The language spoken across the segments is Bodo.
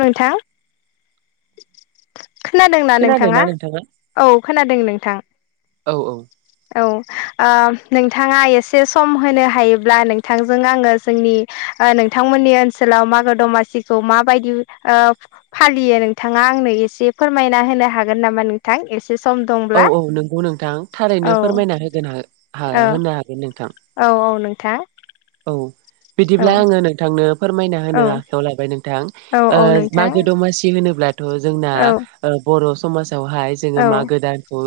नोंथा खोनादोंना नोंथाङा औ खोनादों नोंथां। औ औ। नोंथाङा एसे सम होनो हायोब्ला नोंथांजों आङो जोंनि नोंथांमोननि ओनसोलाव मागो दमासिखौ माबायदि फालियो नोंथाङा आंनो एसे फोरमायना होनो हागोन नामा नोंथां एसे? सम औ दंब्ला औ नोंगौ नोंथां औ थारैनो फोरमायना होगोन होनो औ हागोन नोंथां औ औ नोंथा। औ बिदिब्ला आङो नोंथांनो फोरमायना होनो औ आखायाव लाबाय नोंथां। औ औ नोंथां मागो दमासि होनोब्लाथ' जोंना औ बर' समाज-' हाय जोङो औ मागो दानखौ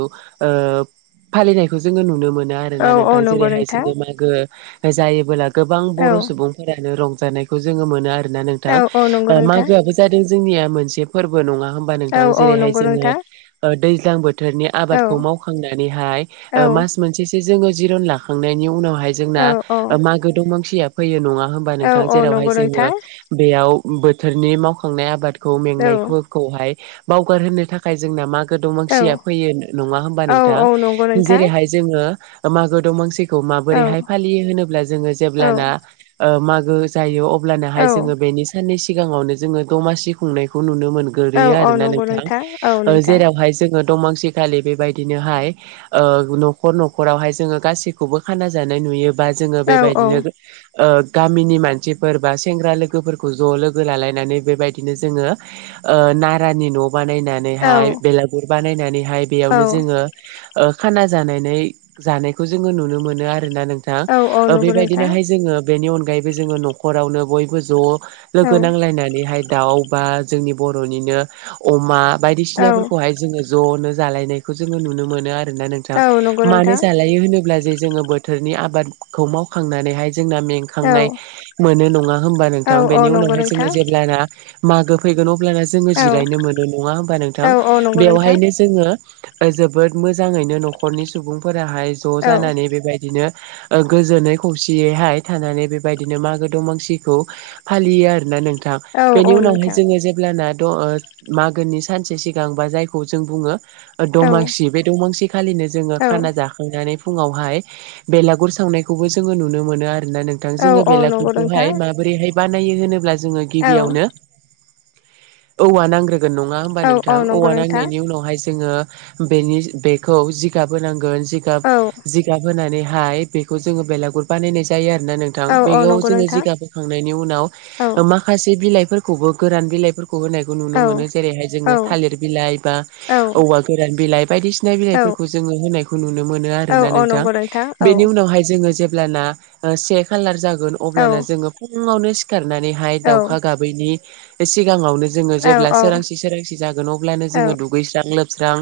फालिनायखौ जोङो नुनो मोनो। औ आरोना औ नोंथां नंगौ जेरैहाय नोंथां जोङो मागो जायोबोला गोबां औ बर' सुबुंफोरानो रं जोङो मोनो आरोोना औ नोंथां औ नंगौ नोंथां मागोआबो जादों जोंनिया मोनसे फोरबो नङा हबा औ नोंथां औ जेरैहाय नंगौ जोङ नोंथां दैजां बोथोर बोथोरनि औ आबादखौ मावखांनानैहाय औ मास मोनसेसो जोङो जिरन लाखांनायनि उनावहाय बाहाय औ जोंना। औ दुंमांसिया फैयो नङा होमबा औ नोंथां जेरावहाय नंगौ जोङो नोंथां बेयाव बोथोरनि मावखांनाय आबादखौ औ मेंनायफोरखौहाय बावगार होनोनो थाखाय जोंना मा मागो औ दमांसिया फैयो ना हबा औ नोंथां औ नंगौ नोंथां जेरैहाय जोङो मागो दमासि औ माबोरैहाय फालियो होनोब्ला जोङो औ जेब्लाना मागो जायो औ अब्लानोहाय जोङो बेनि साननै सिगाङावनो जोङो दमासि खुंनायखौ नुनो मोनो औ मोनग्रोयो औ आरोना नंगौ औ नोंथां नोंथां जेरावहाय जोङो दमांसिखालि बेबायदिनोहाय न'खर न'खरावहाय जोङो गासैखौबो खाना जानाय नु नुयोबा जोङो औ औ बेबायदिनो गामिनि मानसिफोर बा सेंग्रा लोगोफोरखौ ज' लोगो लालायनानै बेबायदिनो जोङो नारानि न' औ बानायनानैहाय बेलागुर बानायनानैहाय औ बेयावनो जोङो खाना जानाय जानायखौ जोङो नुनो मोनो आरो ना नोंथां औ औ ओ नंगौ नोंथां बेबायदिनोहाय जोङो बेनि अनगायैबो जोङो न'खरावनो बयबो ज' औ लोगो नांलायनानैहाय दाउ बा जोंनि बर'निनो अमा औ बायदिसिनाफोरखौहाय जोङो ज'नो जालायनायखौ जोङो नुनो मोनो आरो नोंथां औ नंगौ मानो नोंथां जालायो होनोब्ला जे जोङो बोथोरनि आबादखौ मावखांनानैहाय जोंना औ मेंखांनाय मोनो नङा हबा औ नोंथां औ बेनि नंगौ उनावहाय जोङो नोंथां जेब्लाना मागो फैगोन अब्लाना जोङो औ जिरायनो मोनो नङा होमबा नोंथां औ औ नंगौ नोंथां बेवहायनो जोङो जोबोद मोजाङैनो न'खरनि सुबुंफोराहाय ज' औ जानानै बेबायदिनो गोजोनै खौसेयैहाय थानानै बेबायदिनो मागो दमासिखौ फालियो आर ना नों औ बेनि औ उनावहाय नोंथां जोङो जेब्लाना मागोनि सानसे सिगां बा जायखौ जों बुङो औ दमांसि बे दमांसि खालिनो जोङो औ खाना जाखांनानै फुङावहाय बेलागुर सावनायखौबो जोङो नुनो मोनो आरोना नोंथां औ जोङो औ नंगौ बेलागुरखौहाय नोंथां माबोरैहाय बानायो होनोब्ला जोङो औ गिबियावनो औवा नांग्रो नङा होमबा औ नोंथां औ नंगौ औवा नोंथां नांनायनि उनावहाय जोङो बेनि बेखौ जिगाब होनांगोन जिगाब औ जिगाब होनानैहाय बेखौ जोङो बेलागुर बानायनाय जायो आरो । नोंथां औ औ बेयाव नंगौ जोङो नोंथां जिगाबोखांनायनि उनाव औ माखासे बिलाइ फोरखौबो गोरान बिलाइ होनाय नुनो मोनो औ जेरैहाय जोङो औ थालिर बिलाइ बा औ औवा गोरान बिलाइ बायदिसिना बिलाइ औ खौ जोङो होनायखौ नुनो मोनो औ आरोना औ नोंथां। नंगौ औ नि उनावहाय जोङो जेब्लाना से खालार जागोन औ अब्लाना जोङ फुावनो सिखारनानैहाय औ दाउखा गाबैनि सि सिगाङावनो जोङो जेब्ला औ सोरांसि सोरांसि जागोन अब्लानो औ जोङो दुगैस्रां लोब स्रां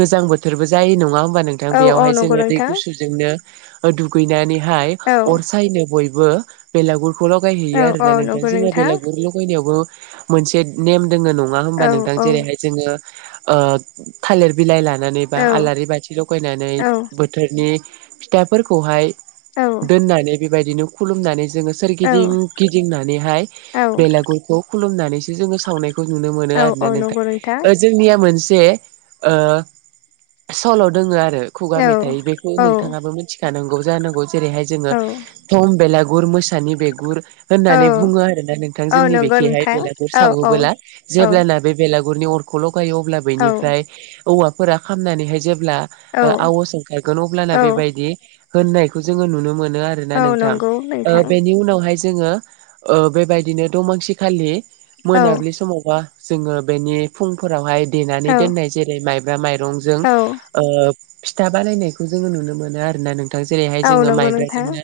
गोजां बोथोरबो जायो नङा होमबा नोंथां औ औ बेयावहाय नंगौ जोङो दै नोंथां गुसुजोंनो दुगैनानैहाय औ अर सायनो बयबो बेलागुर खौ ल' औ गायहैयो औ आरोना नोंथां नंगौ जोंना बेलागुरल' गायनायावबो मोनसे नेम जोङो नङा औ होनबा नोंथां औ जेरैहाय जोङो ओ थालिर बिलाइ ला लानानै बा औ आलारि बाथि लगायनानै औ बोथोरनि फिथाफोरखौहाय औ दोननानै बेबायदिनो खुलुमनानै जोङो सोरगिदिं गिदिंनानैहाय औ बेलागुरखौ खुलुमनानैसो जोङो सावनाय नुनो मोनो औ औ आरोना नंगौ नोंथां जोंनिया मोनसे जे ओ सल' दोङ आरो खुगा औ मेथाइ बेखौ नों औ नोंथाङाबो मिथिखानांगौ जानांगौ जेरैहाय औ जोङो थम बेलागुर मोसानि बिगुर औ होननानै बुङो आरो ना नोंथां औ जोंनि नंगौ बेखेहाय नोंथां बेलागुर औ औ सावोबोला औ जेब्लाना बे बेलागुर अरनि अरखौ लगायो अब्ल औ बैनिफ्रय ओवाफोरा खामनानैहाय जे ब्ला आवास ओंखारगोन अब्लाना औ बे होननायखौ जों नुनो मोनो आरोना औ नोंथां नंगौ ओ नोंथां बेनि उनावहाय जोङो ओ बेबायदिनो दमासि खालि औ मोनाबिलि समावबा जोङो बेनि फुंफोरावहाय औ देनानै दोननाय जेरै माइब्रा माइरंजों औ ओ फिथा बानायनायखौ जोङो नुनो मोन नों आरोना नोंथां जेरैहाय औ जोङो नंगौ नोंथां माइब्राजोंनो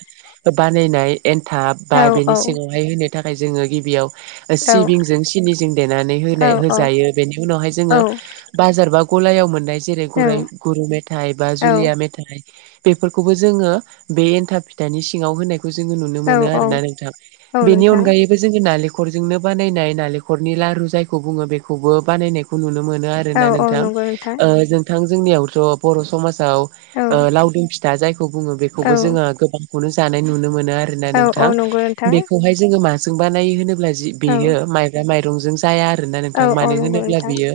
बानायनाय एन्थाब औ बा औ बेनि सिङावहाय होनो थाखाय जोङो गिबियाव । औ सिबिंजों सिनिजों देनानै औ होनाय होजायो बेनि उनावहाय जोङो औ बाजारबा गलायाव मोननाय जेरै गराइ गुरु मेथाइ बा जुलिया मेथाइ। बेफोरखौबो जोङो बे एनथाब फिथानि सिङाव होनाय खौ जोङो नुनो औ मोनो औ आरोना नोंथां औ बेनि नोंथां अनगायैबो जोङो नाले खरजोंनो बानायनाय नालेंखरनि लारु जायखौ बुङो बेखौबो बानायनायखौ नुनो मोन मोनो औ आरोना औ नोंथों नंगौ नोंथां ओ जोंनियावथ' बर' समाव औ ओ लावदुम फि था जायखौ बुङो बेखौबो औ जोङो गोबांखौनो जानाय नुनो मोन मोनो आरोना औ औ नोंथां नंगौ नोंथां बेखौहाय जोङो माजों बानायो होनोब्ला औ बेयो माइब्रा माइरंजों जाया आरोना औ नोंथां औ मानो नंगौ होनोब्ला नोंथां बियो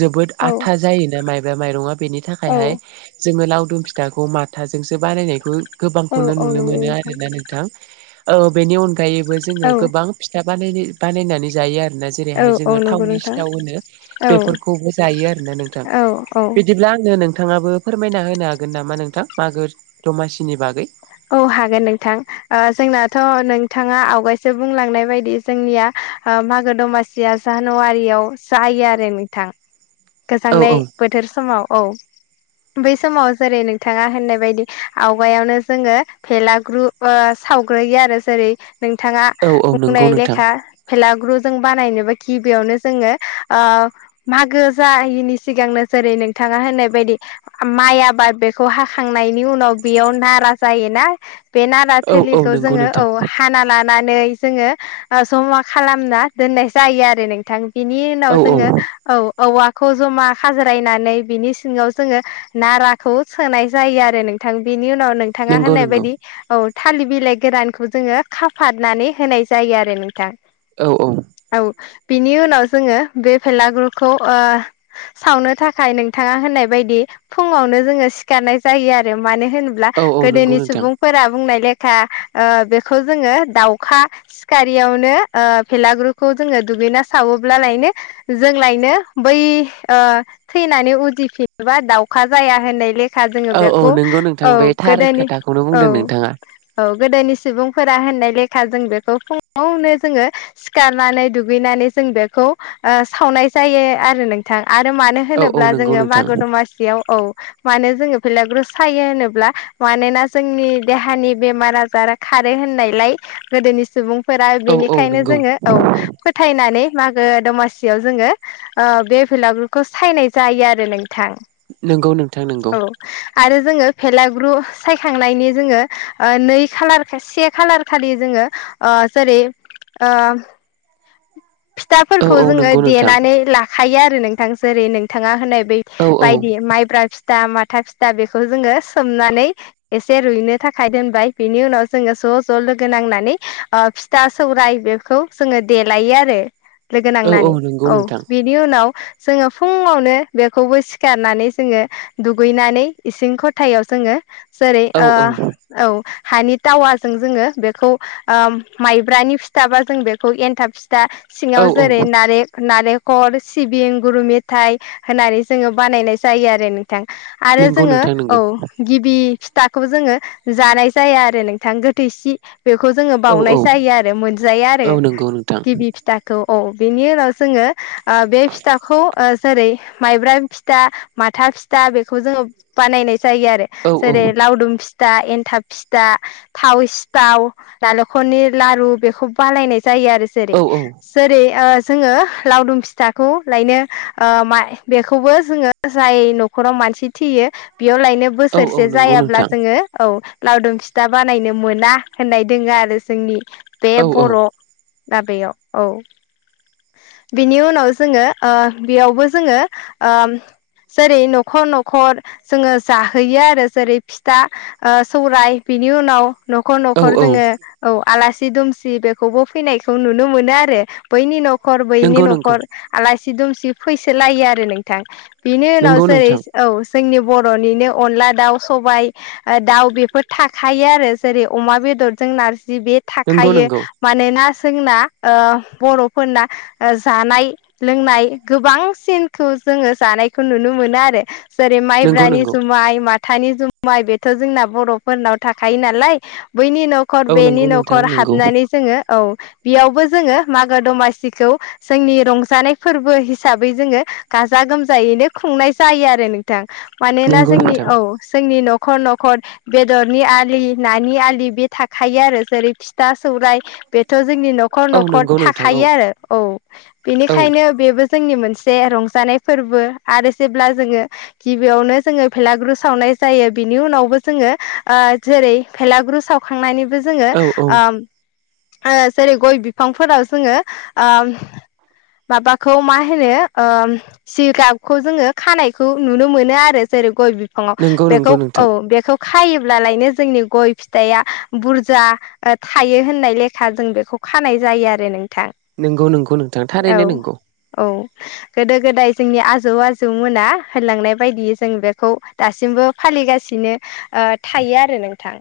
जोबोद औ आथा जायोना माइबा माइरंआ । बेनि औ थाखायहाय जोङो लावदुम फिथाखौ माथाजोंसो बानायनायखौ औ गोबांखौनो औ नुनो नंगौ मोनो नोंथां आरोना नोंथां ओ बेनि अनगायैबो जोङो औ गोबां फिथा बानायनाय बानायनानै जायो आरो । ना औ जेरैहाय औ जोङो नंगौ थाावननि नोंथां सिथाव होनो औ बेफोरखौबो जायो आरोना नोंथां । औ औ बिदिब्ला आंनो नोंथाङाबो फोरमायना होनो हागोन नामा नोंथां मागो दमासिनि बागै । औ हागोन नोंथां ओ जोंनाथ' नोंथाङा आवगायसो बुंलांनाय बायदि जोंनिया मागो दमासिया जानुवारियाव जायो आरो नोंथां । औ गोजांनाय औ बोथोर समाव औ । बै समाव जेरै नोंथाङा होननाय बायदि आवगायावनो जोङो भेलाग्रु ओ सावग्रोयो आरो जेरै नोंथाङा औ औ नंगौ बुंनाय नोंथां लेखा भेलाग्रु जों बानायनोबो गिबियावनो जोंङो मागो जायिनि सिगांनो जेरै नोंथां। होननाय बायदि माइ आबाद बेखौ हाखांनायनि उनाव बेयाव नारा। जायोना बे नारा औ औ थोलिखौ नंगौ जोंङो नोंथां औ हाना ला नानै जोंङो जमा खालामना दोननाय जायो आरो नोंथां। बिनि उनाव औ औ जोंङो औ। औवाखौ जमा खाज्रायनानै बिनि सिङाव जोंङो नाराखौ सोनाय जायो आरो नों नोंथां बिनि उनाव नोंथाङा नंगौ होननाय नंगौ बायदि औ। थालिर बिलाइ गोरानखौ जोंङो खाफादनानै होनाय जायो आरो नोंथां। औ औ। औ बिनि उनाव जोंङो बे भेलागुरखौ ओ सावनो थाखाय नोंथाङा होननाय बायदि। फुङावनो जोंङो सिखारनाय जायो आरो मानो होनोब्ला औ औ नंगौ गोदोनि नोंथां सुबुंफोरा बुंनाय ले लेखा ओ बेखौ जोंङो दावखा सिखारैयावनोे ओ बेलागुर जोंङो दुगैना सावोब्लालायनो जोंलायनो बै ओ थैनानै उदिफिनबा। दावखा जाया होननाय लेखा जोंङो औ औ बेखौ नंगौ औ। नोंथां बे थार गोदोनि खोथाखौनो औ बुंदों नोंथाङा औ। गोदोनि सुबुंफोरा होननाय लेखा जों बेखौ फुङावनो जोंङो सिखारनानै दुगैनानै जों। जों बेखौ ओ सावनाय जायो आरो नोंथां। आरो मानो औ औ होनोब्ला नंगौ जोंङो नोंथां मागो दमासियाव। औ मानो जोंङो बेलागुर सायो होनोब्ला। मानोना जोंनि देहानि बेमार आजारा खारो होननायलाय गोदोनि सुबुं फोरा औ औ बेनिखायनो नंगौ जोंङो औ फोथायनानै। मागो दमासियाव जोंङो ओ बे बेलागुरखौ सायनाय जायो आरो नों नंगौ नोंथां नंगौ। आरो जोंङो फेलाग्रु। सायखांनायनि जोंङो नै खालार खा से खालार खालि जोंङो जेरै। आ औ फिथाफोरखौ औ जोंङो नंगौ नोंथां देनानै लाखायो आरो नोंथां जेरै नोंथाङा होननाय औ औ बायदि माइब्रा फिथा माथा फिथा बेखौ जोंङो सोमनानै एसे रुइनो थाखाय दोनबाय बिनि उनाव जोंङो ज ज लोगो नांनानै फिथा सौराय बेखौ जोंङो देलायो आरो लोगो औ नांनानै नंगौ औ नोंथां बेनि उनाव जोंङो फुङावनो बेखौबो सिखारनानै जोंङो दुगैनानै इसिं खथायाव जोंङो जेरै औ आ औ औ। हानि थावाजों जोंङो बेखौ माइब्रानि फिथाबा जों बेखौ एन्थाब था औ सिङाव औ जेरै नारेंख नालेंखल सिबिं गुर मेथाय होननानै जोंङो बानायनाय जायो आरो नोंथां आरो नंगौ जोंङो नोंथां औ नंगौ गिबि फिथाखौबो जोंङो जानाय जाया आरो नोंथां गोथैसि बेखौ जोंङो औ औ बाउनाय जायो आरो मोनजाया औ आरो नंगौ नोंथां गिबि फिथाखौ औ बेनि उनाव जोंङो बे फिथाखौ जेरै माइब्रा फिथा माथा फिथा बेखौ जोंङो बानायनाय जायो आरो औ औ जेरै लावदुम फि फिथा एन्थाब फिथा थाव सिथाव नालेंखरनि लारु बेखौ बानायनाय जायो आरो जेरै औ जेरै आ जोङो लावदुम फिथाखौ लायनो मा बेखौबो जोंङो जाय नखराव मा मानसि थैयो बेयाव लायनो औ औ बोसोरसे नंगौ जायाब्ला नोंथां जोंङो औ लावदुम फिथा बानायनो मोना होननाय दङो आरो जोंनि बे औ औ बर' दाबयाव औ बिनि उनाव जोंङो ओ बेयावबो जोंङो ओ जेरै नखर नखर जोंङो जाहोयो आरो जेरै फिथा सौराय बिनि उनाव नखर औ नखर औ जोंङो औ आलासि दुमसि बेखौबो फैनायखौ नुनो मोनो आरो बैनि न' खर बैनि नंगौ नंगौ नखर आलासि दुमसि फैसो लायो आरो नोंथां बिनि उनाव नंगौ सै नोंथां औ जोंनि बरनिनो अनला दाउ सबाय दाउ बेफोर थाखायो आरो जेरै अमा बेदरजों नार जि बे नंगौ थाखायो नंगौ मानोना जोंना बरफोरना जानाय लोंनाय गोबांसिनखौ जोङो जानायखौ नुनो मोनो आरो जेरै नंगौ माइब्रानि नंगौ जुमाय माथ थानि जुमाय बेथ जोंना बरफोरनाव थाखायो नालाय बैनि नखर औ बेनि नंगौ नोंथां नखर नंगौ हाबनानै जोङो औ बेयावबो जोङो मागो दमासिखौ जोंनि रंजानाय फोरबो हिसाबै जोङो गाजा गोमजायैनो खुंनाय जायो आरो नोंथां मानोना नंगौ जोंनि नोंथां औ जोंनि नखर नखर बेदरनि आ नानि आलि बे थाखायो आरो जेरै फिथा सौ राय बेथ‌ जोंनि नखर औ नखर नंगौ नोंथां औ थाखायो आरो औ औ बेनिखायनो बेबो जोंनि मोनसे रंजानाय फोरबो आरो जेब्ला जोङो गिबियावनो जोङो भेलागुरु सावनाय जायो बिनि उनावबो जोङो जेरै भेलागुरु सावखांनायनि जोङो औ औ ओ जेरै गय बिफांफोराव जोङो माबाखौ मा होनो जिगाबखौ जोङो खानायखौ नुनो मोनो आरो जेरै गय बि फङाव नंगौ बेखौ नंगौ औ नोंथां बेखौ खायो ब्लायनो जोंनि गय फिथाइआ बुरजा थायो होननाय लेखा जों बेखौ खानाय जायो जायो आरो नोंथां नंगौ नंगौ नोंथां औ थारैनो नंगौ औ गोदो गोदाय जोंनि आजौ आजौमोना होनलांनाय बायदियै जों बेखौ दासिमबो फालिगासिनो थायो आरो नोंथां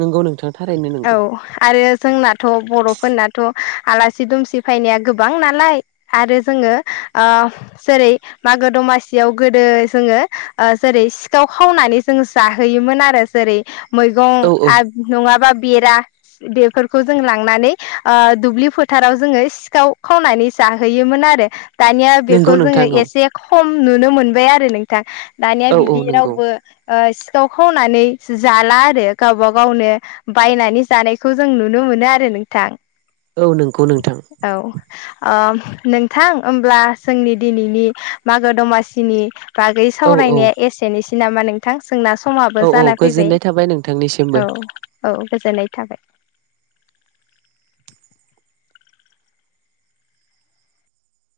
नोंगौ नोंथां थारैनो औ नंगौ आरो। जोंनाथ‌ बर'फोरनाथ' आलासि दुमसि फैनाया गोबां नालाय आरो जोङो जेरै मागो दमासियाव गोदो जोङो जेरै सिखाव खावनानै जों जाहोयोमोन आरो जेरै औ औ मैगं माबा बेरा बेफोरखौ जों लांनानै दुब्लि फोथाराव जोङो सिखाव खावनानै हानै जाहैयोमोन आरो। दानिया नंगौ बेखौ नोंथां जोङो औ एसे खम नुनो मोनबाय आरो नोंथां। दानिया औ औ बिदि नंगौ रावबो सिखाव खावनानै जाला आरो गावब गावनो बायनानै जानायखौ जों नुनो मोनो आरो नोंथां। औ नंगौ नोंथां औ आ नोंथां होमब्ला जोंनि दिनैनि मागो दमासिनि बागै औ औ सावरायनाया एसेनोसै नामा नोंथां। जोंना समाबो औ औ जाना फैबाय गोजोननाय थाबाय नोंथांनिसिमबो औ। औ गोजोननाय थाबाय